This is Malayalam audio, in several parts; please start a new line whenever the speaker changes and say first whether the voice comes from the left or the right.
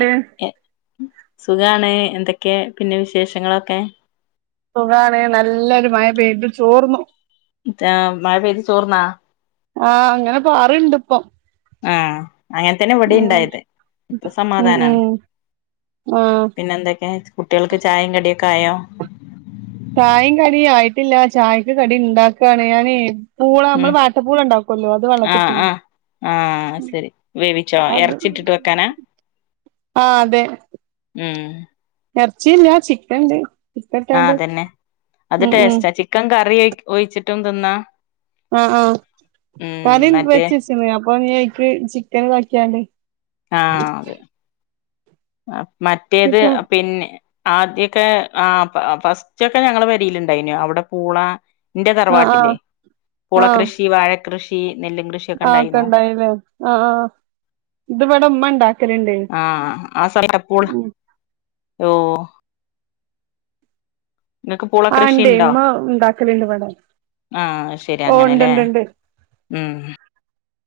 left: എ എ സുഖാണ്. എന്തൊക്കെ പിന്നെ വിശേഷങ്ങളൊക്കെ
right: സുഖാണ്. നല്ലൊരു മഴ പെയിത് ചോർന്നു.
left: അ മഴ പെയ്ത് ചോർന്നാ
right: ആ അങ്ങനെ പാർണ്ട് ഇപ്പം.
left: [unintelligible] അങ്ങനെ തന്നെ ഇവിടെ
right: ഉം
left: ഉണ്ടായത്. ഇപ്പം
right: ഉം
left: സമാധാന.
right: ഉം ആഹ്
left: പിന്നെ എന്തൊക്കെ ചോദ്യചിഹ്നം കുട്ടികൾക്ക് ചായിം കടിയൊക്കെ ആയോ ചോദ്യചിഹ്നം
right: ചായിം കടിം ആയിട്ടില്ല. ചായക്ക് കടി ഉണ്ടാക്കാണ്. ഞാനെ പൂള. നമ്മൾ
left: ഉം
right: വാട്ടപ്പൂളണ്ടാക്കല്ലോ അത്
left: ആഹ്
right: വെള്ളത്തിട്ടിന്.
left: ആഹ് ആഹ് ശരി വേവിച്ചോ ഇറച്ചിട്ടിട്ട് വെക്കാനാ
right: ആ അതെ.
left: ഉം.
right: എർച്ചില്ല ചിക്കൻ ഇണ്ട്.
left: ആ തന്നെ അത് ടെസ്റ്റാ. ചിക്കൻ കറി ഒഴിച്ചിട്ടും തിന്നാ
right: ആ ആ
left: ഉം
right: കറി
left: മറ്റേ
right: വെച്ചച്ചിണ്. അപ്പൊ ഞ്ഞി അയിക്ക് ചിക്കൻ ഇതാക്കിയാൽ
left: ആ അത്. മറ്റേത്
right: ചിക്കൻ
left: അ പിന്നെ ആദ്യംഒക്കെ ആ ഫസ്റ്റ് ഒക്കെ ഞങ്ങളെ പെരിൽ ഇണ്ടായിനി അവിടെ പൂള ഇന്റെ
right: ആഹ്
left: തറവാട്ടിൽ
right: ആഹ് ആഹ്
left: പുളക്കൃഷി, വാഴക്കൃഷി നെല്ലും കൃഷിയൊക്കെ
right: ആഹ് ഒക്കെ
left: ഉണ്ടായിന്നോ
right: ഉണ്ടയിലെ. അ ആ ഇത്വ്ടെ ഉമ്മ ഇണ്ടാക്കല്.
left: ആ ഹ് സമയപ്പോൾ ഓ ഇങ്ങക്ക് പൂള
right: ആ ഇണ്ട്
left: കൃഷിണ്ടോ
right: ഇമ്മ ഉണ്ടാക്കലുണ്ട് ഇവിടെ
left: ആഹ് അ ശരി
right: ഓ
left: അങ്ങനെല്ലേ ഉം.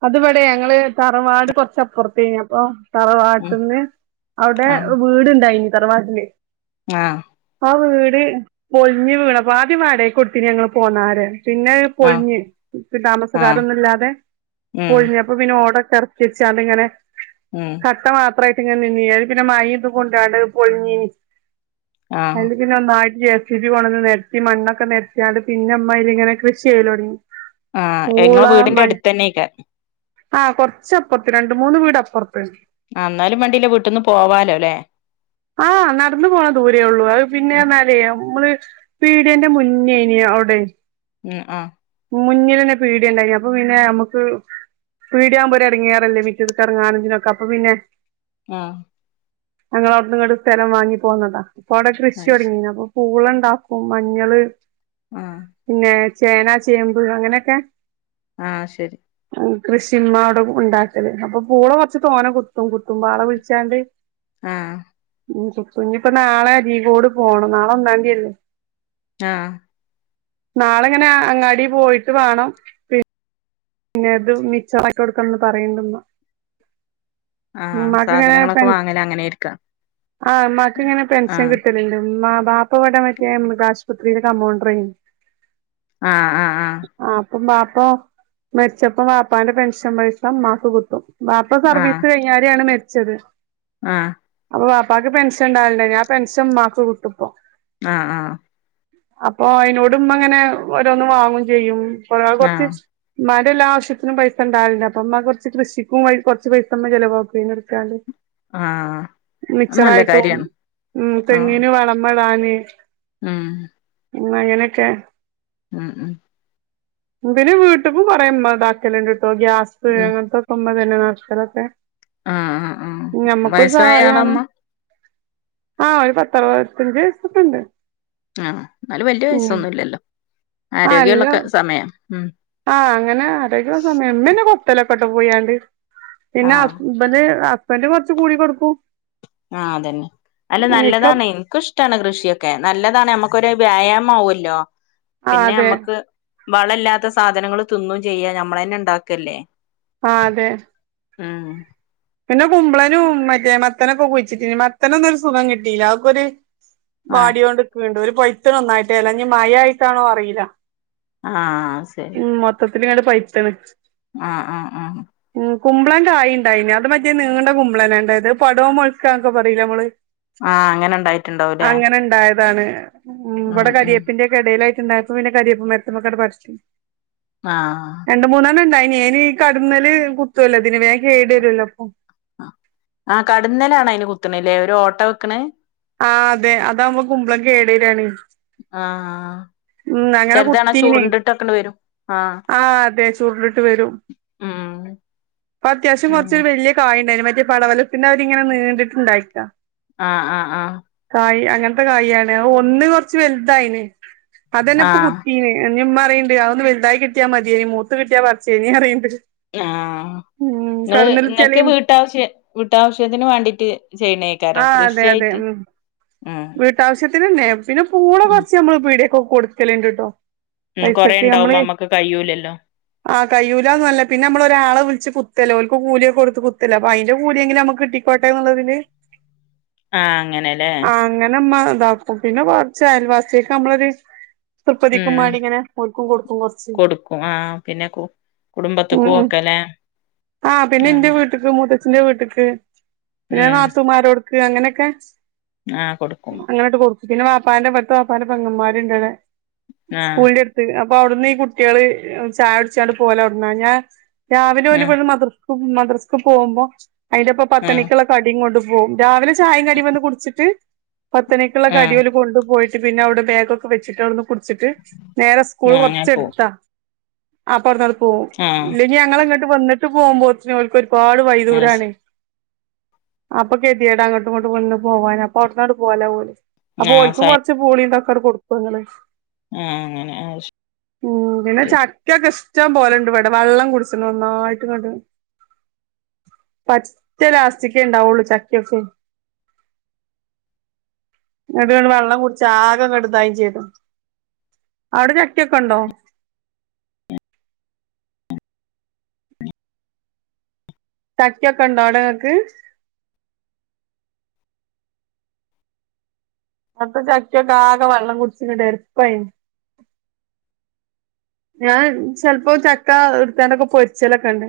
right: അതുവിടേ ഞങ്ങൾ തറുവാട് കൊറച്ചപ്പുറത്തെയെന്നി അപ്പം.
left: ഉം
right: തറവാട്ട്ന്ന് അവടെ
left: ആഹ്
right: വീടുണ്ടായിനി തറവാട്ടിൽ
left: [unintelligible]
right: ആ വീട് പൊൾഞ്ഞ് വീണപ്പോ. ആദ്യം വാടകാക്ക് കൊടുത്തിന് ഞങ്ങൾ പോന്നാരെ പിന്നെ
left: ആഹ്
right: പൊൾഞ്ഞ്. [unintelligible]
left: ആഹ്
right: താമസക്കാരൊന്നു ഇല്ലാതെ
left: ഉം
right: പൊളിഞ്ഞപ്പൊ പിന്നെ ഓട [unintelligible] വെച്ചട്ടിങ്ങനെ
left: ഉം
right: കട്ട കട്ട മാ [unintelligible] യിട്ട് ഇങ്ങനെ നിന്നിന് പിന്നെ മഴത് കൊണ്ടാണ്ട് പോളിഞ്ഞി ന്.
left: ആഹ്
right: അതിന്റെ പിന്നെ ഒനയി ജെ. സി. പി. കൊണന്ന് നിരത്തി മണ്ണൊക്കെ നിരത്തിയാണ്ട്. പിന്ന അമ്മ അയില് ഇങ്ങനെ കൃഷി ചെയലോ ടങ്ങി.
left: ആ ങ്ങ വീടിന്റെ അടുത്ത് തന്നക്കാ
right: ആ കൊറച്ചാപ്പർത്ത് രണ്ട് മൂന്ന് വീട് അപ്പുറത്ത്.
left: എന്നാലും വണ്ടീല്ല വീട്ടന്ന് പോ
right: ആഹ നടന്നു പോണ ദൂരെ ഉള്ളൂ. അത് പിന്നെ
left: ഉം
right: എന്നാല് നമ്മള് പീഡിയന്റെ മുന്നേന് അവിടെ.
left: ഉം ആഹ
right: മുന്നിൽ ലന്നെ പിടിയാ ഉണ്ടായി അപ്പൊ പിന്നെ നമുക്ക്. വീടിയകുമ്പോ ഇങ്ങിയറല്ലേ മിറ്റത്ക് ഇറങ്ങാനും തിനൊക്കെ. അപ്പൊ പിന്നെ
left: ആഹ
right: ഞങ്ങള് അവിട്നുങ്ങട്ട് സ്ഥലം വാങ്ങി പോകുന്നതാ. ഇപ്പൊ അവിടെ കൃഷി
left: അത് ശരി
right: തുടങ്ങി. അപ്പൊ പൂള ണ്ടാക്കും, മഞ്ഞള്,
left: ആഹ്
right: പിന്നെ ചേന, ചേമ്പ്, അങ്ങനെയൊക്കെ
left: ആഹ ശരി.
right: കൃഷി ഇമ്മഅവിടെ ഉണ്ടാക്കല്ട്. അപ്പൊ പൂള കുറച്ച് തോന കുത്തും. കുത്തും ആളെ വിളിച്ചാണ്ട്.
left: ആഹ.
right: ഉ ഞ്ഞിഇപ്പോ നാളെ അരികോട് പോണം. നാളെ ഒന്നാം തിഅല്ലേ.
left: ആഹ
right: നാളെങ്ങനെ അങ്ങാടി പോയിട്ട്. വേണം പി പിന്നെ അത് മിച്ചമായി കൊടുക്കന്ന് പറയണ്ട് ഇമ്മ.
left: ആഹ സാധനങ്ങളൊക്കെ വാങ്ങല് അങ്ങനെയിരിക്കാം.
right: ആഹ ഉ്മാക്ക് ഇങ്ങനെ പെൻഷൻ
left: ആഹ്
right: കിട്ടലണ്ട്. ഇമ്മ വാപ്പ ഇവിടെ മൃഗാശുപത്രിയിൽ ക മോണ്ടർ.
left: ആഹ് ആഹ് ആഹ
right: അപ്പം ബാപ്പ മരിച്ചപ്പോ ബാപ്പാന്റെ പെൻഷൻ പൈസ അമ്മാക്ക് കിടും. ബാപ്പ സർവീസ് കഴിഞ്ഞരയാണ് മരിച്ചത്.
left: ആഹ
right: ബാപ്പാക്ക് പെൻഷ ഉണ്ടാവില്ലണ്ട് ആ പെൻഷൻ ഉ്മാക്ക് കുട്ടിപ്പോ.
left: ആഹ ആഹ.
right: അപ്പൊ അയിനോട് അങ്ങനെ ഓരോന്ന് വാങ്ങും ചെയ്യും [unintelligible] കുറച്ച്
left: ആഹ്
right: അമ്മമാടെല്ലാ ആവശ്യതിന് പൈസണ്ടാവില്ലണ്ട്. അപ്പ അമ്മ കുറച്ച് കൃഷിക്കും വ കുറച്ച് പൈസ അമ്മ ചിലവാക്കും ആയീന്ഇട്ത്ക്കാണ്ട്.
left: ആഹ് അത്
right: മിച്ചർ
left: നല്ല
right: അയിട്ടും
left: കാര്യാണ്
right: ഉ തെങ്ങീന് വളമടാന്.
left: ആഹ
right: എന്ന അങ്ങനെ കൊ
left: ഉം ഉ
right: പിന്നെ വീട്ട്ക്കും കുറൊ ഇമ്മ ഇതാക്കലുണ്ട് കേട്ടോ. ഗ്യാസ്
left: ഉം
right: അങ്ങനത്തൊക്കെ. ഇമ്മ തന്നെ നറക്കലൊക്കേ
left: ആഹ് ആഹ് ആഹ്
right: നമ്മുക്കൊരു
left: വയസ്സായ
right: സഹായമാണ്.
left: ആളാമ്മ
right: ആഹ ഒരു പത്തറുപത്തഞ്ച്യവയസ്കൊണ്ട്.
left: ആഹ എന്നാലും വല്യ വയസ്സൊന്നുമില്ലല്ലോ.
right: ആഹ്
left: ആരോഗ്യമുള്ളൊക്കെ
right: എല്ലാം
left: സമയം.
right: ആഹ് അങ്ങനെ ആരോഗ്യമുള്ള സമയം എന്നെ ഇമ്മനെയാണ്. പോയി ങട് കൊത്തലൊക്കെ. പിന്നെ
left: ആഹ്
right: ഹസ് ബര് ഹസ്ബൻഡ് കുറച്ച് കൂടി കൊടുക്കൂം.
left: ആഹ അതന്നെ അല്ല
right: ഇക്ക
left: നല്ലതാണ്. എനിക്കും ഇഷ്ടാണ്. കൃഷിയൊക്കെ നല്ലതാണ് നമ്മുക്കൊരു വ്യായാമം ആവല്ലോ
right: ആഹ്
left: പിന്നെ
right: അതെ
left: നമ്മക്ക് വള ഇല്ലാത്ത സാധനങ്ങൾ തിന്നും ചെയ്യാ നമ്മള തന്നെ ഉണ്ടാക്കല്ലേ.
right: ആഹ അതെ.
left: ഉം
right: പിന്നെ കുമ്പളനും മറ്റേ മത്തനൊക്കെ കുഴിച്ചിട്ടി മത്തന ഒന്നുംരു സുഖം കിട്ടിയില്ല അവർക്കൊരു
left: ആഹ്
right: വാടോണ്ടിക്കണ്ട് ഒരു പോയ്‌ത്തന ഒന്നായിട്ടേല്ല ന മയായിട്ടാണോ അറിയില്ല
left: ആ ശരി
right: [unintelligible] പൈത്തണ്
left: ആ ആ ആ
right: കുമ്പളം കായിണ്ടായിന് അത് മറ്റേ നീണ്ട കുമ്പളനണ്ടായത്. പട്‌വ മൊളക്കന്നൊക്കെ പറയില്ലെ നമ്മള്.
left: ആ അങ്ങനെ ഉണ്ടായിട്ടുണ്ടാവും. ല്ലെ
right: എതണ് കരിയപ്പിന്റെ എടയിലായിട്ട്ണ്ടാകും പ്പോ പിന്നെ കരിയോപ്പ് മരത്മ്മക്കാട്ട് പടത്തും. രണ്ട്, മൂന്നെണ്ണം, ണ്ടായിന്. അയിന് കട്ന്നല് കുത്തു അല്ലോ ഇതിൻ വേ കേട്‌
left: ആഹ്
right: വരുല്ലോ? ഓ
left: ആ കടന്നലാണയിന് കുത്ത്‌ണെല്ലേ ഒരു ഓട്ടോ വെക്കണെ
right: ആ അതെ അതാവുമ്പോ കുമ്പളം കേടരാണ്
left: ആ ചെറുതണാ ചുരുണ്ടിട്ടൊക്കെണ്ട് വരും
right: ആ അതെ ചൂരുണ്ടിട്ട് വരും
left: ഉം
right: ഇപ്പൊ അത്യാവശ്യം
left: ഉം
right: കുറച്ചൊരു വലിയ കായണ്ടായിന്നു മറ്റേ പടവലത്തിന്റെ മാരിങ്ങനെ നീണ്ടിട്ട്ണ്ടായിരിക്കാ
left: ആ ആ ആ
right: അങ്ങനത്തെ കായിയാണ് അ ഒന്ന് കൊറച്ച് വലുതായിന് അതന്നെ
left: ആ
right: ഇപ്പൊ കുത്തീന് നിമ്മ പറിയ്ണ്ട് അതേന്ന് വെലുതായി കിട്ടിയാ മതിയെനി മൂത്ത് കട്ടിയാ പറച്ചേനി അറിയ്ണ്ട്
left: ആ ഇങ്ങള്
right: കടന്നലുത്തിയാല്
left: ഇങ്ങൾക്ക് വീട്ടാവശ്യ വീട്ടാവശ്യത്തിന് വാണ്ടീട്ട് ചെയ്യണേക്കാരം കൃഷിയായിട്ട് ഉം
right: വീട്ടാവശ്യത്തിന്നെനെ പിന്നെ പൂള
left: ഉം
right: കുറച്ച് നമ്മള് പീടിയെക്കോക്കെ കൊടുക്കല്ണ്ട്ട്ടോ
left: ഉം കൊറേ
right: പൈസക്ക് നമ്മള്
left: ഉണ്ടാവുമ്പോ നമ്മക്ക് കഴിയൂലല്ലോ
right: ആ കയ്യൂലന്നല്ല പിന്നെ നമ്മളൊരാളെ വിളിച്ച് കു കുത്തല്ലെ ഓല്ക്ക് കൂലിയൊക്കെ കൊടുത്ത് കുത്തല്ലെ അപ്പൊ അതിന്റെ കൂലിയെങ്കിലും നമ്മക്ക് കിട്ടിക്കോട്ടെ ന്നുള്ളതില്
left: ആ അങ്ങനെ
right: അങ്ങനെമ്മ ഇതാക്കും പിന്നെ കുറച്ച് അയൽവാസിയാക് നമ്മളൊരു ത്യപ്പതിക്കും
left: ഉം
right: മാണ്ടിങ്ങനെ ഓര്ക്കും കൊടുക്കും കൊറച്ച്
left: കൊടുക്കും ആ പിന്നെ കു കുടുംബത്ത്ക്കും ഒക്കലെ
right: ആ പിന്നെ ന്റെ വീട്ട്ക്ക് [unintelligible] ച്ചീന്റെ വീട്ട്ക്ക് പിന്നെ
left: ഉം
right: നാത്തൂമാരോട്ക്ക് അങ്ങനെയൊക്കെ
left: ആ കൊടുക്കും
right: അങ്ങനെട്ട് കൊടുക്കും പിന്നെ വാപ്പാന്റെ മ്പ്ട്‌ത്തെ വാപ്പാന്റെ പങ്ങന്മാരുണ്ടവിടെ
left: ആ
right: സ്കൂളിന്റെ അടുത്ത് അ പ്പൊ അവിടുന്ന് ഈ കുട്യാൾ ചായ കുടിച്ചാണ്ട് പോവലവ്ട്ന്ന ഞാൻ രാവിലെ
left: ആ
right: ഓലിവ്ട്ന്ന് മാദർ മദ്രസ്‌ക്ക് പോകുമ്പോ അയിന്റെപ്പം
left: ആ
right: പത്തണിക്കുള്ള കടീം കൊണ്ട് പോകും രാവിലെ ചായം കടീം വടന്ന് കുടിച്ചിട്ട് പത്തണിക്കുള്ള കടി ഓല്
left: ആ
right: കൊണ്ടു പോയി പിന്നെ അവിടെ ബാഗോക്കെ വെച്ചിട്ട് അവിടുന്ന് കുടിച്ചിട്ട് നേരെ സ്കൂൾ
left: ആ അങ്ങനെ പോവും
right: കൊറച്ചെട്ത്ത അപ്പവ്ട്ന്നാട്ട് പോവും
left: ആ
right: ഇല്ലെങ്കി ഞങ്ങളെങ്ങട്ട് വന്നിട്ട് പോകുമ്പോത്തിനും ഓല്ക്കൊരു പാട്
left: അത് ശരി
right: വൈദൂരാണ് അപ്പൊ കേതിയെടാ അങ്ങോട്ടും ഇങ്ങോട്ടും കൊണ്ട് പോവാന് അവ്ട്നാട്ട് പോവലാ ഓല് അപ്പൊ
left: ആഹ്
right: ഓല്ക്കും
left: സയ
right: കൊറച്ച് പൂളിം തക്കങ്ങട്ട് കൊടുക്കങ്ങള്
left: ആഹ് അങ്ങനെ അത്
right: ഉം പിന്നെ
left: ശരി
right: ചാക്കയോക്കെ ഇഷ് ട്ടം പോലണ്ട് ഇവിടെ വള്ളം കുടിച്ച് ണ് ഒന്നായിട്ട്ങ്ങട്ട് പറ്റെ ലാസ്റ്റിക്കേണ്ടാവുള്ളു ചക്കയൊക്കെ
left: [inaudible]
right: അതുകണ്ട് വെള്ളം കുടിച്ച് ആകങ്ങട്ട് ഇതായും ചെയ്തു അവിടെ ചക്കയൊക്കെണ്ടോ ചക്കൊക്കെ ഉണ്ടോ അവിടെങ്ങക്ക് ത്തെ ചക്കൊക്കെ ആകെ വള്ളം കുടിച്ചിട്ട്ങ്ങട്ട് ആകെ രപ്പായി ഞാൻ ചെലപ്പോ ചക്ക ഇട്ത്താണ്ടോക്കെ പൊരിച്ചലൊക്കെ ണ്ട്